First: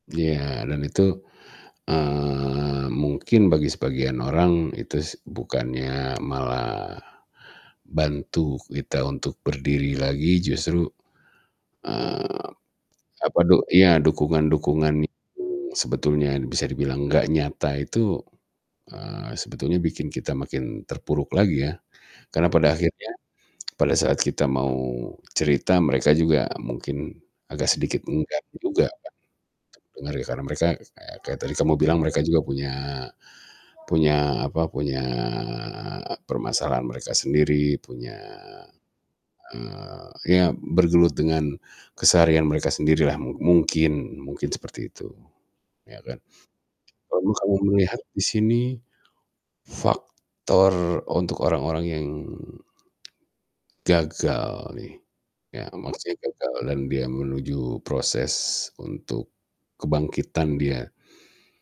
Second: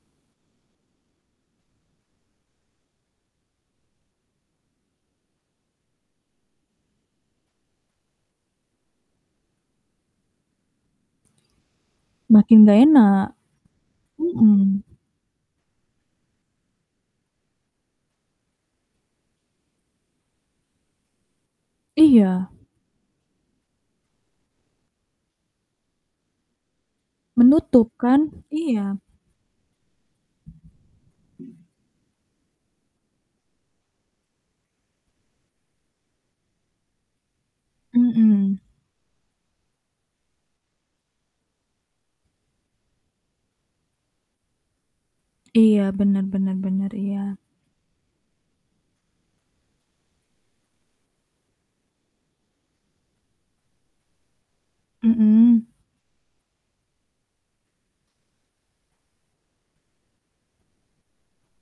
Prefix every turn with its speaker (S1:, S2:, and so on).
S1: Iya, dan itu, eee, mungkin bagi sebagian orang, itu s bukannya malah bantu kita untuk berdiri lagi, justru, eee,
S2: Makin enggak enak.
S1: apa du iya,
S2: Mhm.
S1: dukungan-dukungan yang sebetulnya bisa dibilang nggak nyata itu, eee, sebetulnya bikin kita makin terpuruk lagi ya.
S2: Iya.
S1: Karena pada akhirnya pada saat kita mau cerita, mereka juga mungkin agak
S2: Menutup
S1: sedikit
S2: kan?
S1: enggan juga
S2: Iya.
S1: kan. Denger, ya karena mereka kayak kayak tadi kamu bilang mereka juga punya, punya apa, punya permasalahan mereka sendiri, punya,
S2: Mhm.
S1: eee ya, bergelut dengan keseharian mereka sendirilah. Mu mungkin, mungkin seperti itu,
S2: Iya,
S1: iya kan.
S2: benar benar benar. Iya.
S1: Walaupun kamu melihat di sini faktor untuk orang-orang yang gagal nih. Ya
S2: Mhm.
S1: maksudnya gagal dan dia menuju proses untuk kebangkitan dia.